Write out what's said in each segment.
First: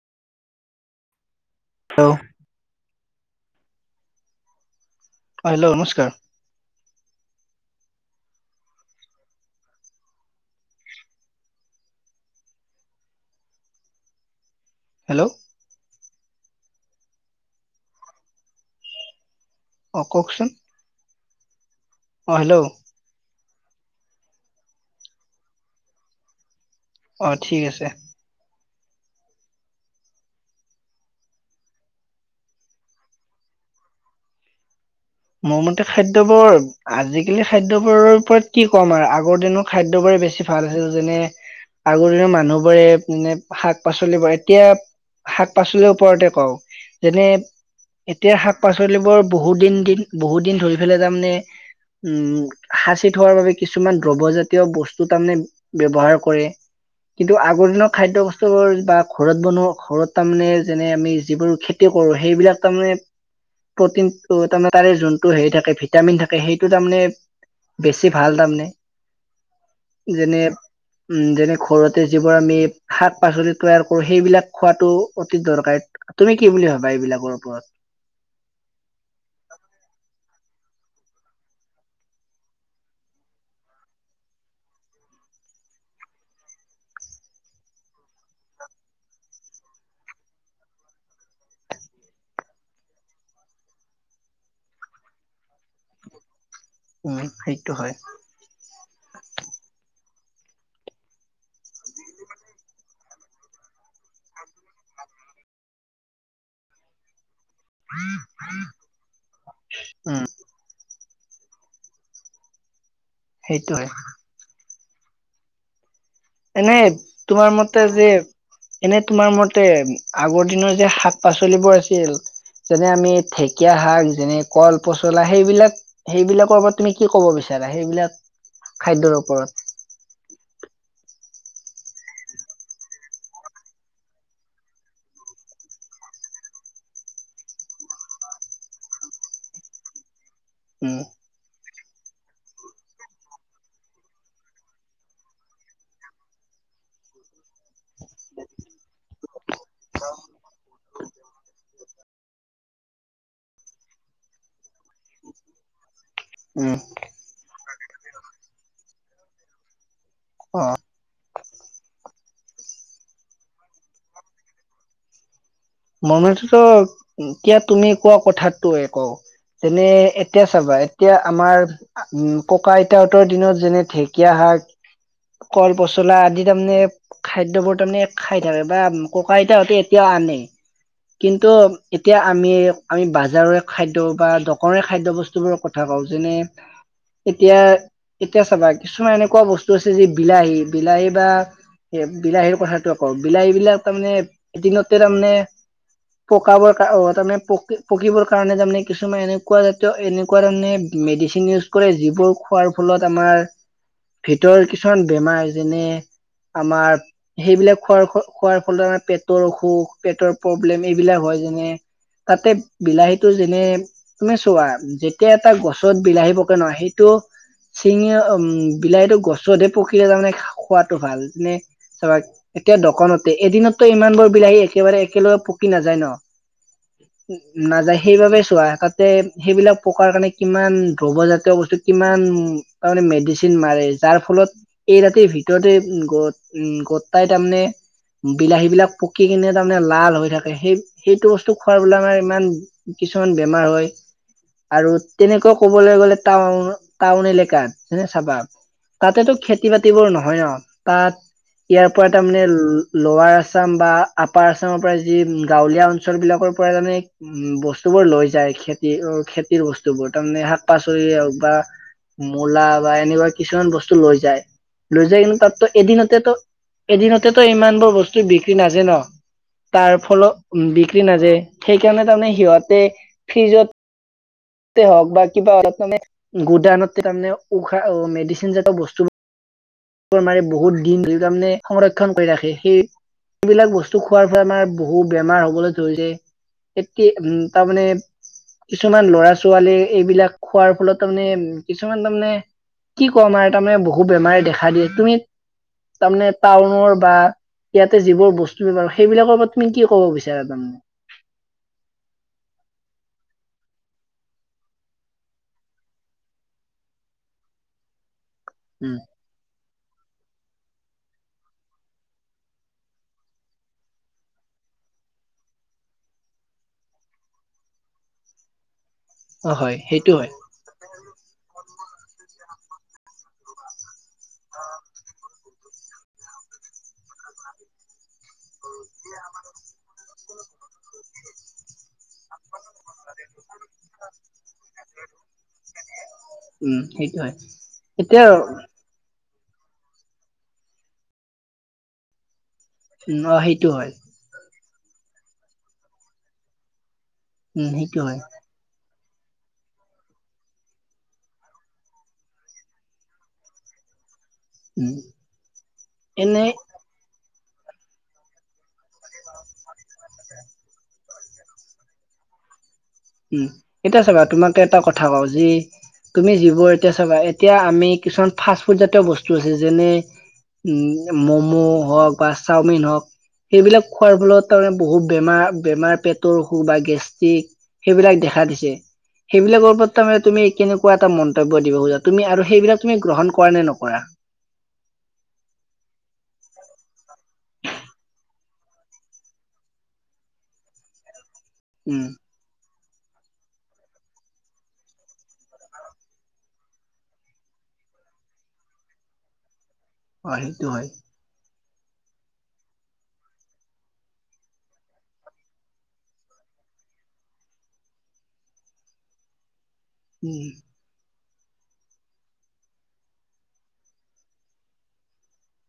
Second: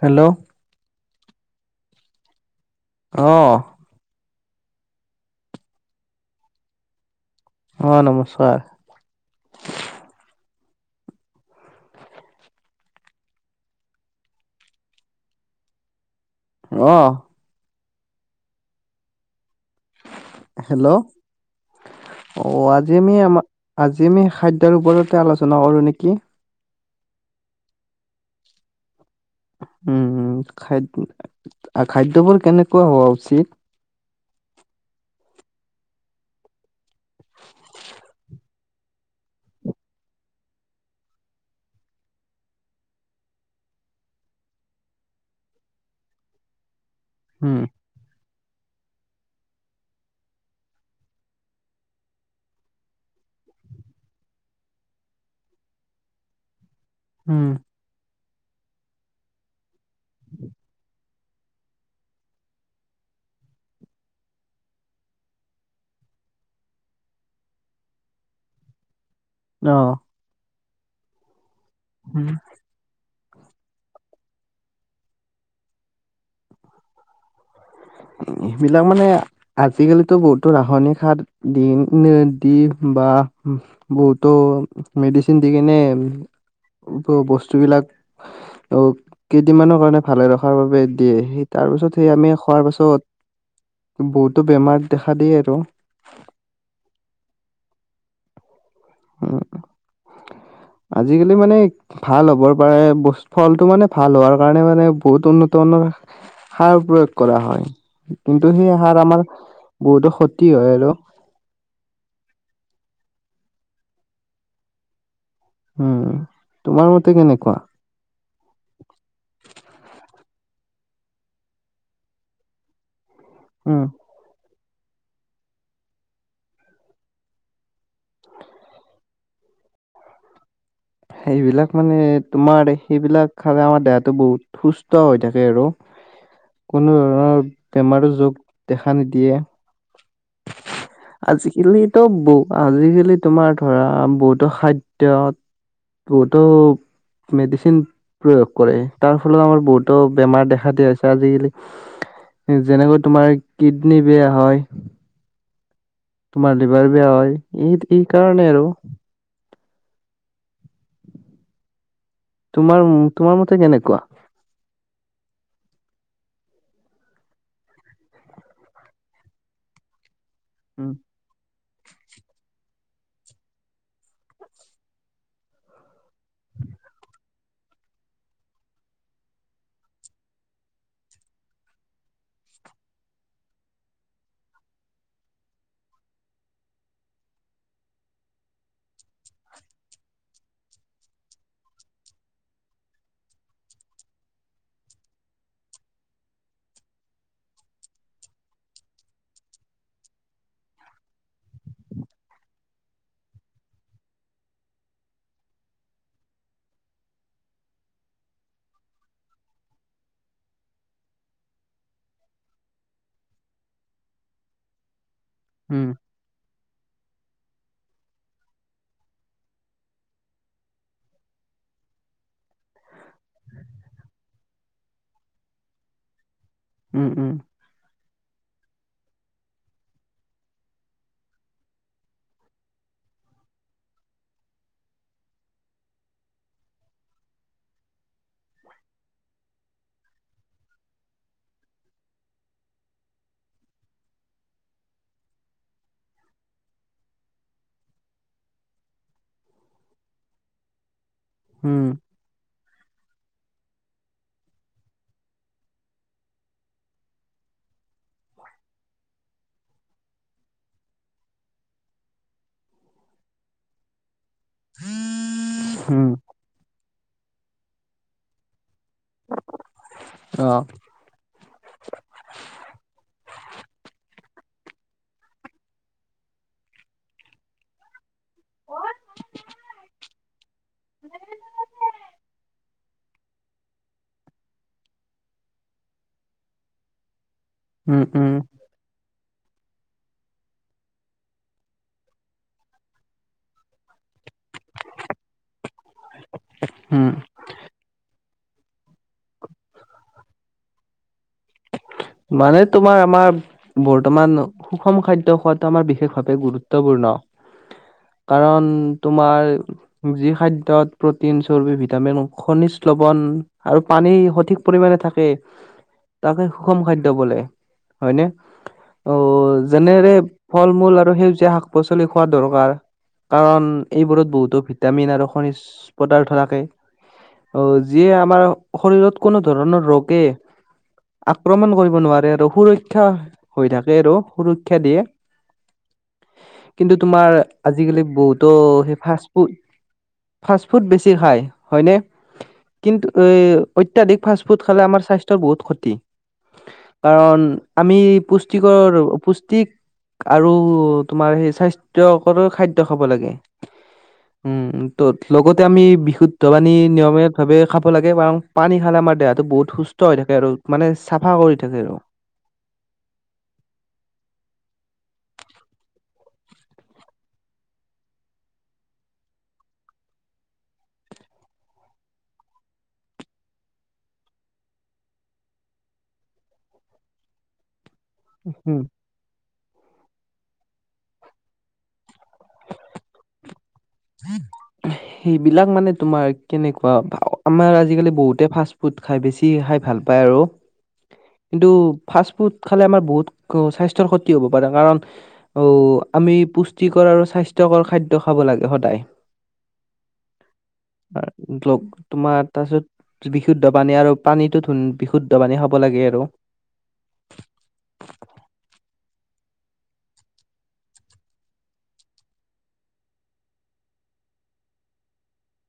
Hello হেল্ অ অ hello নমস্কাৰ অ নমস্কাৰ হেল্ল' অ অকচন হেল্ল' অ আজি আমি আমাৰ আজি আমি খাদ্যৰ ওপৰতে আলোচনা কৰোঁ নেকি অ ঠিক আছে উম খাদ খাদ্যবোৰ কেনেকুৱা হোৱা উচিত মোৰ মতে খাদ্যবোৰ আজিকালি খাদ্যবোৰৰ ওপৰত কি কম আৰু আগৰ দিনৰ খাদ্যবোৰে বেছি ভাল আছিল যেনে আগৰ দিনৰ মানুহবোৰে মে শাক পাচলিবোৰ এতিয়া শাক পাচলিৰ ওপৰতে কওঁ যেনে উম এতিয়য়া শাক পাচলিবোৰ বহুদিন দিন বহুত দিন ধৰি পেলাই তাৰমানে উম সাঁচি থোৱাৰ বাবে কিছুমান দ্ৰবজাতীয় বস্তু তাৰমানে ব্য্ৱহাৰ কৰে কিন্তু উম আগৰ দিনৰ খাদ্যয় বস্তু বা ঘৰত বনোৱা ঘৰত তাৰমানে যেনে আমি যিবোৰ খেতি কৰো সেইবিলাক তাৰমানে প্ৰটিন তাৰমানে ত যোনটো হে থাকে ভিটামিন থাকে সেইটো তাৰে বেছি ভাল তাৰে অ যেনে উম যেনেক ঘৰতে যিবোৰ আমি শাক পাচলি তৈয়াৰ কৰো সেইবিলাক খোৱাাতো অতি দৰকাৰী তুমি কি বুলি ভাবা এইবিলাকৰ ওপৰত সেইবিলাক মানে আজিকালিতো বহুতো ৰাসায়নিক সাৰ দি দি বা বহুতো মেডিচিন দি কিনে বস্তু বিলাক অ কেইদিনমানৰ কাৰণে ভালে ৰখাৰ বাবে দিয়ে সেই তাৰ পিছত সেই আমি খোৱাৰ পাছত বহুতো বেমাৰ দেখা দিয় আৰু উম সেইটো হয় আজিকালি মানে ভাল হ'বৰ পাৰে ফলটো মানে ভাল হোৱাৰ কাৰণে মানে বহুত উন্নতত সাৰ প্ৰয়োগ কৰা হয় কিন্তু সেই আহাৰ আমাৰ বহুতো উম ক্ষতি হয় আৰু সেইটো উম এনে তোমাৰ মতে তোমাৰ কেনেকুৱা মতে যে এনে তোমাৰ মতে আগৰ দিনৰ শাক পাচলিবোৰ আছিল যেনে আমি ঢেকীয়া উম শাক যেনে। কল পচলা সেইবিলাক সেইবিলাকৰ ওপৰত তুমি কি ক'ব বিচাৰা সেইবিলাক খাদ্যয়ৰ ওপৰত সেইবিলাক মানে তোমাৰ সেইবিলাক খালে আমাৰ দেহাটো বহুত সুস্থ হৈ থাকে আৰু কোনো ধৰণৰ বেমাৰৰ যোগ দেখা নিদিয়ে। উম। ইলিতো বহু আজিকালি তোমাৰ ধৰা বহুতো খাদ্যত বহুতো মেডিচিন প্ৰয়োগ কৰে তাৰ ফলত আমাৰ বহুতো বেমাৰ দেখা দিয়া হৈছে আজিকালি যেনেকৈ তোমাৰ কিডনী বেয়া হয়। তোমাৰ লিভাৰ উম বেয়া হয় এই এই কাৰণে আৰু অ তোমাৰ তোমাৰ মতে কেনেকুৱা মনতেতো এতিয়া তুমি কোৱা কথাতো কওঁ যেনে এতিয়া চাবা উম এতিয়া আমাৰ উম' ককা আইতাহঁতৰ দিনত যেনে ঢেকীয়া শাক, কল পচলা আদি তাৰমানে, খাদ্যবোৰ তাৰমানে, খাই থাকে বা ককা আইতাহতে এতিয়াও আনে কিন্তু এতিয়া আমি, আমি বজাৰৰে খাদ্য বা দোকানৰে খাদ্যয় বস্তুবোৰৰ কথা কওঁ যেনে, এতিয়া এতিয়া চাবা কিছুমান এনেকুৱা বস্তু আছে যে বিলাহী, বিলাহী বা বিলাহীৰ কথাাতো কওঁ, বিলাহী বিলাক তাৰমানে এদিনতে তাৰমানে পকাবৰ কাৰ তাৰমানে, পক পকিবৰ কাৰণে তাৰমানে কিছুমান এনেকুৱা জাতীয় এনেকুৱা ধৰণে মেডিচিন ইউজ কৰে, যিবোৰ খোৱাৰ ফলত আমাৰ ভিতৰ কিছুমান বেমাৰ, যেনে আমাৰ, সেইবিলাক খোৱাৰ খোৱাৰ ফলত আমাৰ পেটৰ অসুখ পেটৰ [unintelligible] এইবিলাক হয় যেনে, তাতে বিলাহীটো যেনে তুমি চোৱা [unintelligible] এটা উম গছত বিলাহী পকে ন, সেইটো চিঙি উম বিলাহীটো গছতহে পকিলে তাৰমানে খোৱাাতটো ভাল, যেনে চাবা এতিয়া দোকানতে, এদিনতটো ইমান বোৰ বিলাহী [unintelligible] একেলগে পকি নাযায় ন। উম উ, নাযায় সেইবাবেই চোৱা তাতে সেইবিলাক পকাৰ কাৰণে কিমান দ্ৰব জাতীয় বস্তু, কিমান তাৰমানে মেডিচিন মাৰে যাৰ ফলত এই ৰাতিৰ ভিতৰতে উ' গটাই তাৰমানে, বিলাহী বিলাক পকি কিনে তাৰমানে মানে লাল হৈ থাকে, সেই সেইটো বস্তু খোৱাৰ ব আমাৰ ইমান কিছুমান বেমাৰ হয়, আৰু তেনেকুৱা কবলৈ গ'লে টাউন টাউন এলেকাত, যেনে চাবা, তাতেতো খেতি বাতিবোৰ নহয় ন, তাত উম উম ইয়াৰ পৰা তাৰমানে লোৱাৰ আছাম বা পাৰচামৰ পৰা যি গাঁৱলীয়া অঞ্চল বিলাকৰ পৰা মানে, উ বস্তু বোৰ লৈ যায়, খেতি খেতিৰ বস্তু বোৰ, তাৰমানে শাক পাচলি হওক বা মূলা, বা এনেকুৱা কিছুমান বস্তু লৈ যায় লৈ যায় কিন্তু তাতো উম এদিনতেতো এদিনতেতো ইমান বোৰ বস্তু বিক্ৰী নাজায় ন তাৰ ফলত অ উম, বিক্ৰী নাযায়, সেইকাৰণে তাৰমানে সিহঁতে ফ্ৰিজত হওক বা কিবা হে গুডান [unintelligible] তাৰে উশাহ মেডিচিনজাত বস্তু বহুত [inaudible] দিন ধ তাৰমানে সংৰক্ষণ কৰি ৰাখে, সেই সবিলাক বস্তু খোৱাৰ [unintelligible] ফ আমাৰ বহু বেমাৰ হবলৈ ধৰি, [unintelligible] যায় উ তাৰ মানে উম উম কিছুমান ল'ৰা ছোৱালী, এইবিলাক খোৱাৰ ফলত তাৰমানে, কিছুমান তাৰমানে, কি কম আৰু তাৰমানে বহু বেমাৰ দেখা দিয়ে। তুমি তাৰমানে, টাউনৰ উম বা ইয়াতে যিবোৰ বস্তু বেমাৰ, সেইবিলাকৰ তুমি কি ক'ব বিচাৰা তাৰমানে? মানে তোমাৰ আমাৰ বৰ্তমান সুষম খাদ্য খোৱাাতটো আমাৰ বিশেষ ভাৱে গুৰুত্বপূৰ্ণ কাৰণ উম তোমাৰ যি খাদ্যত প্ৰটিন চৰ্বি, ভিটামিন, খনিজ লৱন আৰু পানী সঠিক পৰিমণে থাকে, তাকে [unintelligible] খাদ্য বলে, হয় নে! অ' হয় সেইটো যেনেৰে হয় ফল মূল আৰু আৰু সেউজীয়া শাক পাচলি খোৱা দৰকাৰ, কাৰণ এইবোৰত বহুতো ভিটামিন আৰু খনিজ পদাৰ্থ থাকে, অ' যিয়ে আমাৰ শৰীৰত কোনো ধৰণৰ ৰোগে আক্ৰমণ কৰিব নোৱাৰে আৰু সুৰক্ষা হৈ থাকে আৰু, সুৰক্ষা দিয়ে। উম কিন্তু সেইটো হয় তোমাৰ আজিকালি এতিয়া বহুতো উম সেই ফা ফাষ্ট ফুড বেছি খায়, হয়নে! কিন্তু এ অ সেইটো হয় অত্যাধিক ফা ফু খালে আমাৰ সাস্থ্যৰহুত ক্ষতি কাৰণ উম আমি সেইটো হয় পুষ্টিকৰ পুষ্টিক আৰু তোমাৰ সেই স্বাস্থ্যকৰ খাদ্য খাব লাগে। উম ত লগতে আমি বিশুদ্ধ এনে বাণী নিয়মে ভাবে খাব লাগে বাৰু পানী স খাল আম দেহাত বহুত সুস্থ হৈ থাকে আৰু। চাফা কৰি থাকে ৰ। উম, এতিয়া চাবা তোমাক এটা কথা কওঁ যি তুমি জীৱ এতিয়া চাবা এতিয়া আমি কিছুমান ফাষ্ট ফুড জাতীয় বস্তু আছে যেনে উ মম হওক বা চাওমিন হওক সেইবিলাক খোৱাৰ ফলত তাৰমানে বহুত বেমাৰ- বেমাৰ পেটৰ অসুখ বা গেষ্ট্ৰিক সেইবিলাক দেখা দিছে উম। সেইবিলাকৰ বৰ্তমানে তুমি কেনেকুৱা এটা মন্তব্য দিব খজা তুমি আৰু সেইবিলাক তুমি গ্ৰহণ কৰা নে ন সেইবিলাক মানে তোমাৰ কেনেকুৱা আমাৰ আজিকালি বহুতে ফাষ্ট ফুড খাই বেছি খাই ভাল পায় আৰু। কিন্তু উম ফাষ্ট ফুড খালে আমাৰ বহুত সস্বাস্থ্যৰ ক্ষতি হব পাৰে কাৰণ অহ আমি পুষ্টিকৰ আৰু স্বাস্থ্যকৰ খাদ্য খাব লাগে। সদায়। হয় সেইটো হয়। তোমাৰ তাৰ পিছত বিশুদ্ধ পানী আৰু পানীতো ধুন বিশুদ্ধ পানী খাব লাগে আৰু। উম,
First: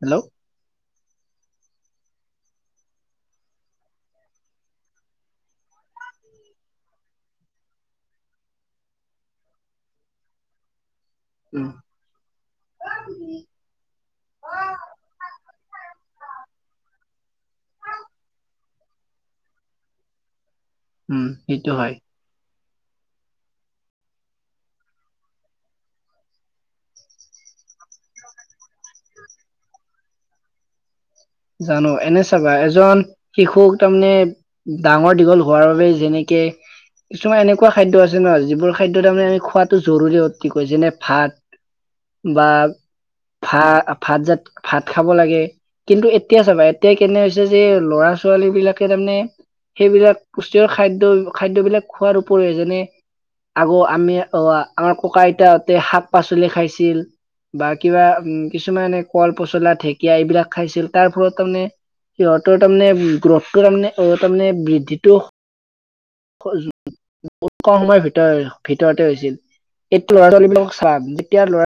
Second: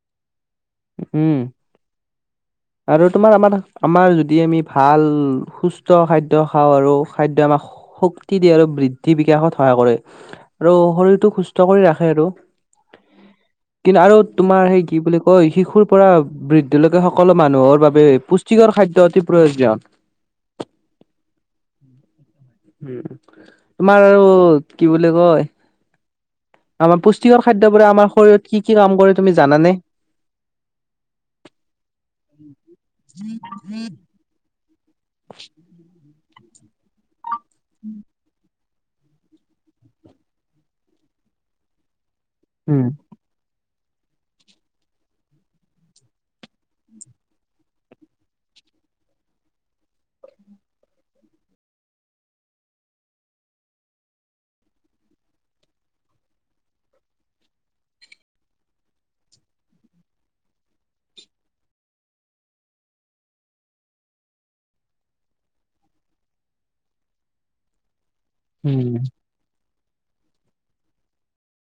হেল্ল', উম, আৰু তোমাৰ আমাৰ আমাৰ যদি আমি ভাল সুস্থ খাদ্য খাওঁ আৰু খাদ্য আমাক শক্তি দিয়ে আৰু বৃদ্ধি বিকাশত সহায় কৰে আৰু শৰীৰ সুস্থ উম কৰি ৰাখে আৰু কিন্তু আৰু তোমাৰ সেই কি বুলি কয়। শিশুৰ পৰা বৃদ্ধিলকে সকলো মানুহৰ বাবে পুষ্টিকৰ খাদ্যয় অতি প্ৰয়োজন। উম সেইটো হয়। উম ' তোমাৰ আৰু কি বুলি কয়। আমাৰ পুষ্টিকৰ খাদ্যবোৰে আমাৰ শৰীৰত কি-কি কাম কৰে তুমি জানানে? জানো এনে চাবা এজন শিশুক তাৰমানে ডাঙৰ দীঘল হোৱাৰ বাবো যেনে একে কিছুমান এনেকুৱা খাদ্য আছে নহয় যিবোৰ খাদ্য তাৰ মানে আমি খোৱাটো জৰুৰী অতিকৈ যেনে ভাত। বা উম ভা ভাত জাত ভাত খাব লাগে। কিন্তু এতিয়া চাবা এতিয়াই কেনে হৈছে যে ল'ৰা ছোৱালী বিলাকে তাৰমানে সেইবিলাক পুষ্টিকৰ খাদ্য খাদ্যবিলাক খোৱাৰ উপৰি যেনে আগৰ আমি অহ আমাৰ ককা আইতা হতে শাক পাচলি খাইছিল বা কিবা কিছুমানে কল পচলা, কৰে ঢেকীয়া এইবিলাক। খাইছিল তাৰ ফলত তামনে, সিহঁতৰ তামানে গ্ৰথটো তাৰমানে - তাৰমানে বৃদ্ধিটো [unintelligible] বহুত কম সময়ৰ ভিতৰত। তেল উম ভিতৰতে হৈছিল। এইটো ল'ৰা [unintelligible] ছোৱালীবিলাকক চাম যেতিয়া ল'ৰা।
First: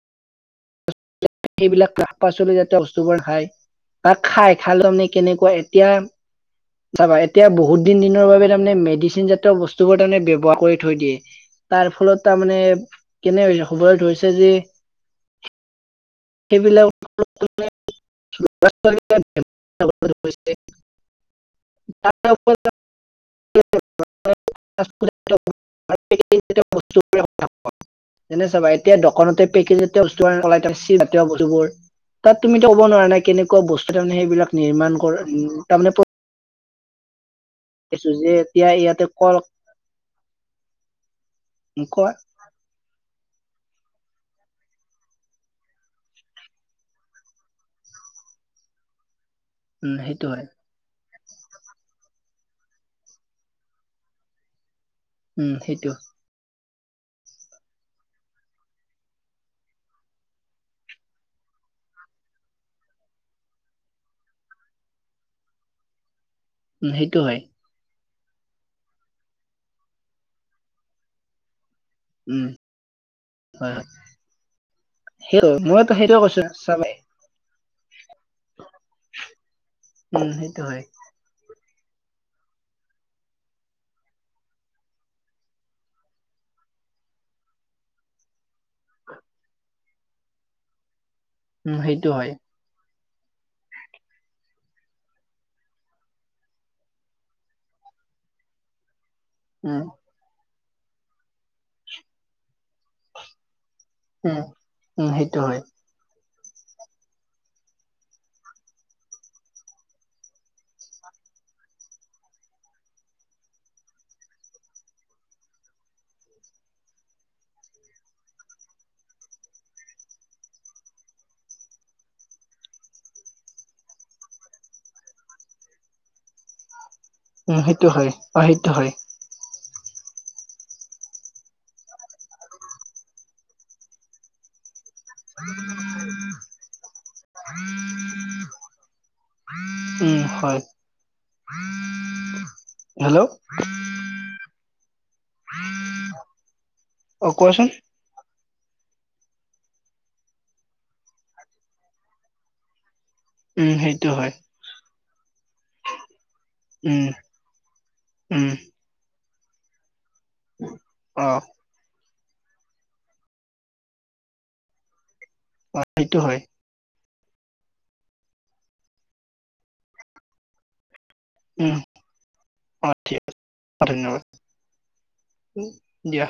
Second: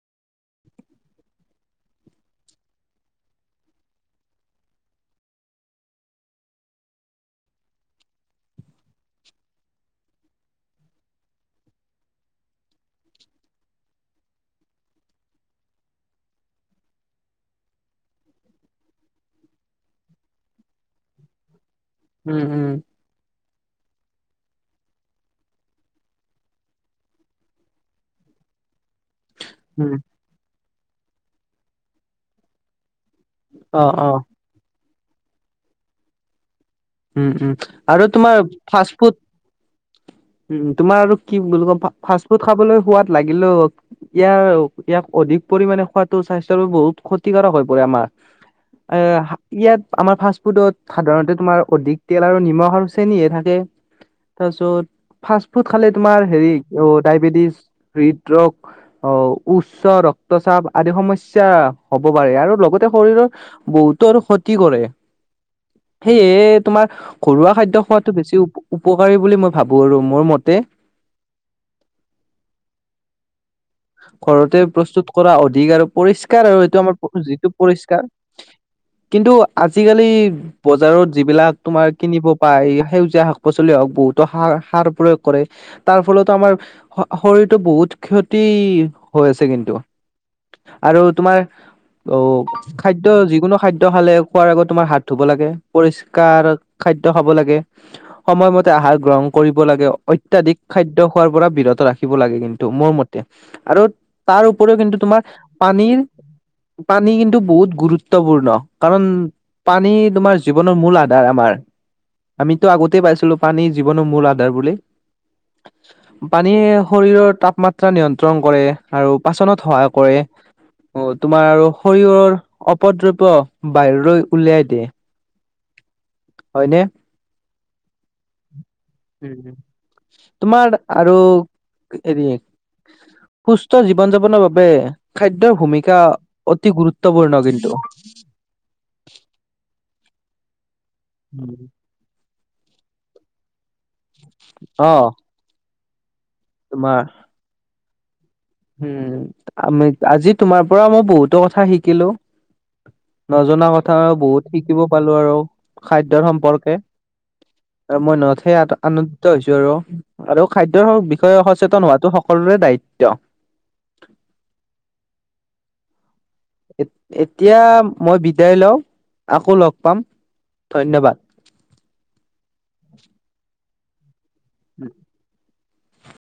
সেইবিলাক শাক পাচলি জাতীয় বস্তুবোৰ খায়। তাক খাই খালেও তামানে কেনেকুৱা এতিয়া চাবা, এতিয়া বহুত দিন দিনৰ বাবে তামানে মেডিচিন জাতীয় বস্তুবোৰ তাৰমানে ব্যৱহাৰ কৰি থৈ দিয়ে। তাৰ ফলত তাতমানে কেনে হবলৈ ধৰিছে যে। সেইবিলাক [unintelligible] উম - উম। নে চাবা [unintelligible] এতিয়া দোকানতে পেকেজ উম এটা বস্তু ওলাই থৈছি। [unintelligible] তাত তুমি এতিয়া [unintelligible] কেনেকুৱা অ বস্তু অ তামানে সেইবিলাক নিৰ্মাণ উম, তাৰমানে উম, উম। আৰু ছো যে তোমাৰ এতিয়া ফাষ্ট ইয়াতে ফুড, কল উম, তোমাৰ আৰু কি বুলি কম, কয় ফাষ্ট ফুড খাবলৈ সোৱাদ লাগিলেও এতিয়াও, এতিয়া অধিক পৰিমানে খোৱাতো স্বাস্থ্যৰ বাবে বহুত ক্ষতিকাৰক হৈ পৰে আমাৰ, এ ইয়াত উম আমাৰ সেইটো ফাষ্ট হয় ফুডত সাধাৰণতে তোমাৰ অধিক তেল আৰু নিমখ আৰু চেনিহে থাকে, তাৰপিছত ফাষ্ট উম ফুড খালে সেইটো তোমাৰ হেৰি অ' ডায়বেটিছ, হৃদৰোগ, আহ উচ্চ ৰক্তচাপ আদি সমস্যা হব পাৰে। আৰু লগতে শৰীৰৰ বহুতৰ ক্ষতি কৰে, সেয়ে তোমাৰ উম সেইটো হয় ঘৰুৱা খাদ্য খোৱাত বেছি উপ-উপকাৰী বুলি মই ভাবো আৰু মোৰ মতে। উম। হয় হয় ঘৰতে প্ৰস্তুত কৰা সেইটো অধিকাৰ আৰু মইতো সেইটোৱে কৈছো পৰিষ্কাৰ আৰু এইটো চাবাই আমাৰ যিটো পৰিষ্কাৰ। কিন্তু আজিকালি উম সেইটো হয় বজাৰত যিবিলাক তোমাৰ কিনিব পায়, সেউজীয়া শাক পাচলি হওক বহুতো সাৰ-সাৰ প্ৰয়োগ কৰে। তাৰ ফলতো আমাৰ শৰীৰটো বহুত ক্ষতি [unintelligible] হৈ আছে কিন্তু আৰু তোমাৰ উম সেইটো হয় অ', খাদ্য যিকোনো খাদ্য খালে খোৱাৰ আগত তোমাৰ হাত ধুব লাগে, পৰিষ্কাৰ খাদ্য খাব লাগে, সময়মতে আহাৰ গ্ৰহণ কৰিব উম লাগে অত্যাধিক খাদ্য খোৱাৰ পৰা বিৰত ৰাখিব লাগে কিন্তু, মোৰ মতে। [unintelligible] আৰু উম তাৰ উপৰিও কিন্তু উম তোমাৰ সেইটো হয় পানীৰ পানী কিন্তু বহুত গুৰুত্বপূৰ্ণ, কাৰণ পানী তোমাৰ জীৱনৰ মূল আধাৰ আমাৰ, আমিতো আগতে পাইছিলো পানী জীৱনৰ মূল আধাৰ বুলি। পানীয়ে শৰীৰৰ তাপমা [unintelligible] নিয়ন্ত্ৰণ কৰে আৰু পাচনত সহায় কৰে, তোমাৰ শৰীৰৰ অপদ্ৰব্য বাহিৰলৈ উলিয়াই দিয়ে। হয়নে? উম, সেইটো হয়, অ', সেইটো হয়। উম। তোমাৰ আৰু হেৰি, সুস্থ জীৱন যাপনৰ বাবে খাদ্যৰ ভূমিকা অতি গুৰুত্বপূৰ্ণ কিন্তু। হয়। উম। [inaudible] হেল্ল'। অ'। তোমাৰ অ', কোৱাচোন। উম আজি তোমাৰ পৰা মই বহুতো কথা শিকিলো নজনা উম কথা সেইটো আৰু হয় বহুত শিকিব। পালো আৰু। খাদ্যৰ সম্পৰ্কে উম আৰু মনত উম সেই আনন্দ ছো আৰু। আৰু খাদ্যৰ অ বিষয়ে সচেতন হোৱাাতো। সকলোৰে দায়িত্ব। অ 'সেইটো হয়। এতিয়া মই বিদায় লও আকৌ লগ পাম ধন্যবাদ। উম অ' ঠিক আছে ধন্যবাদ। উম। দিয়া।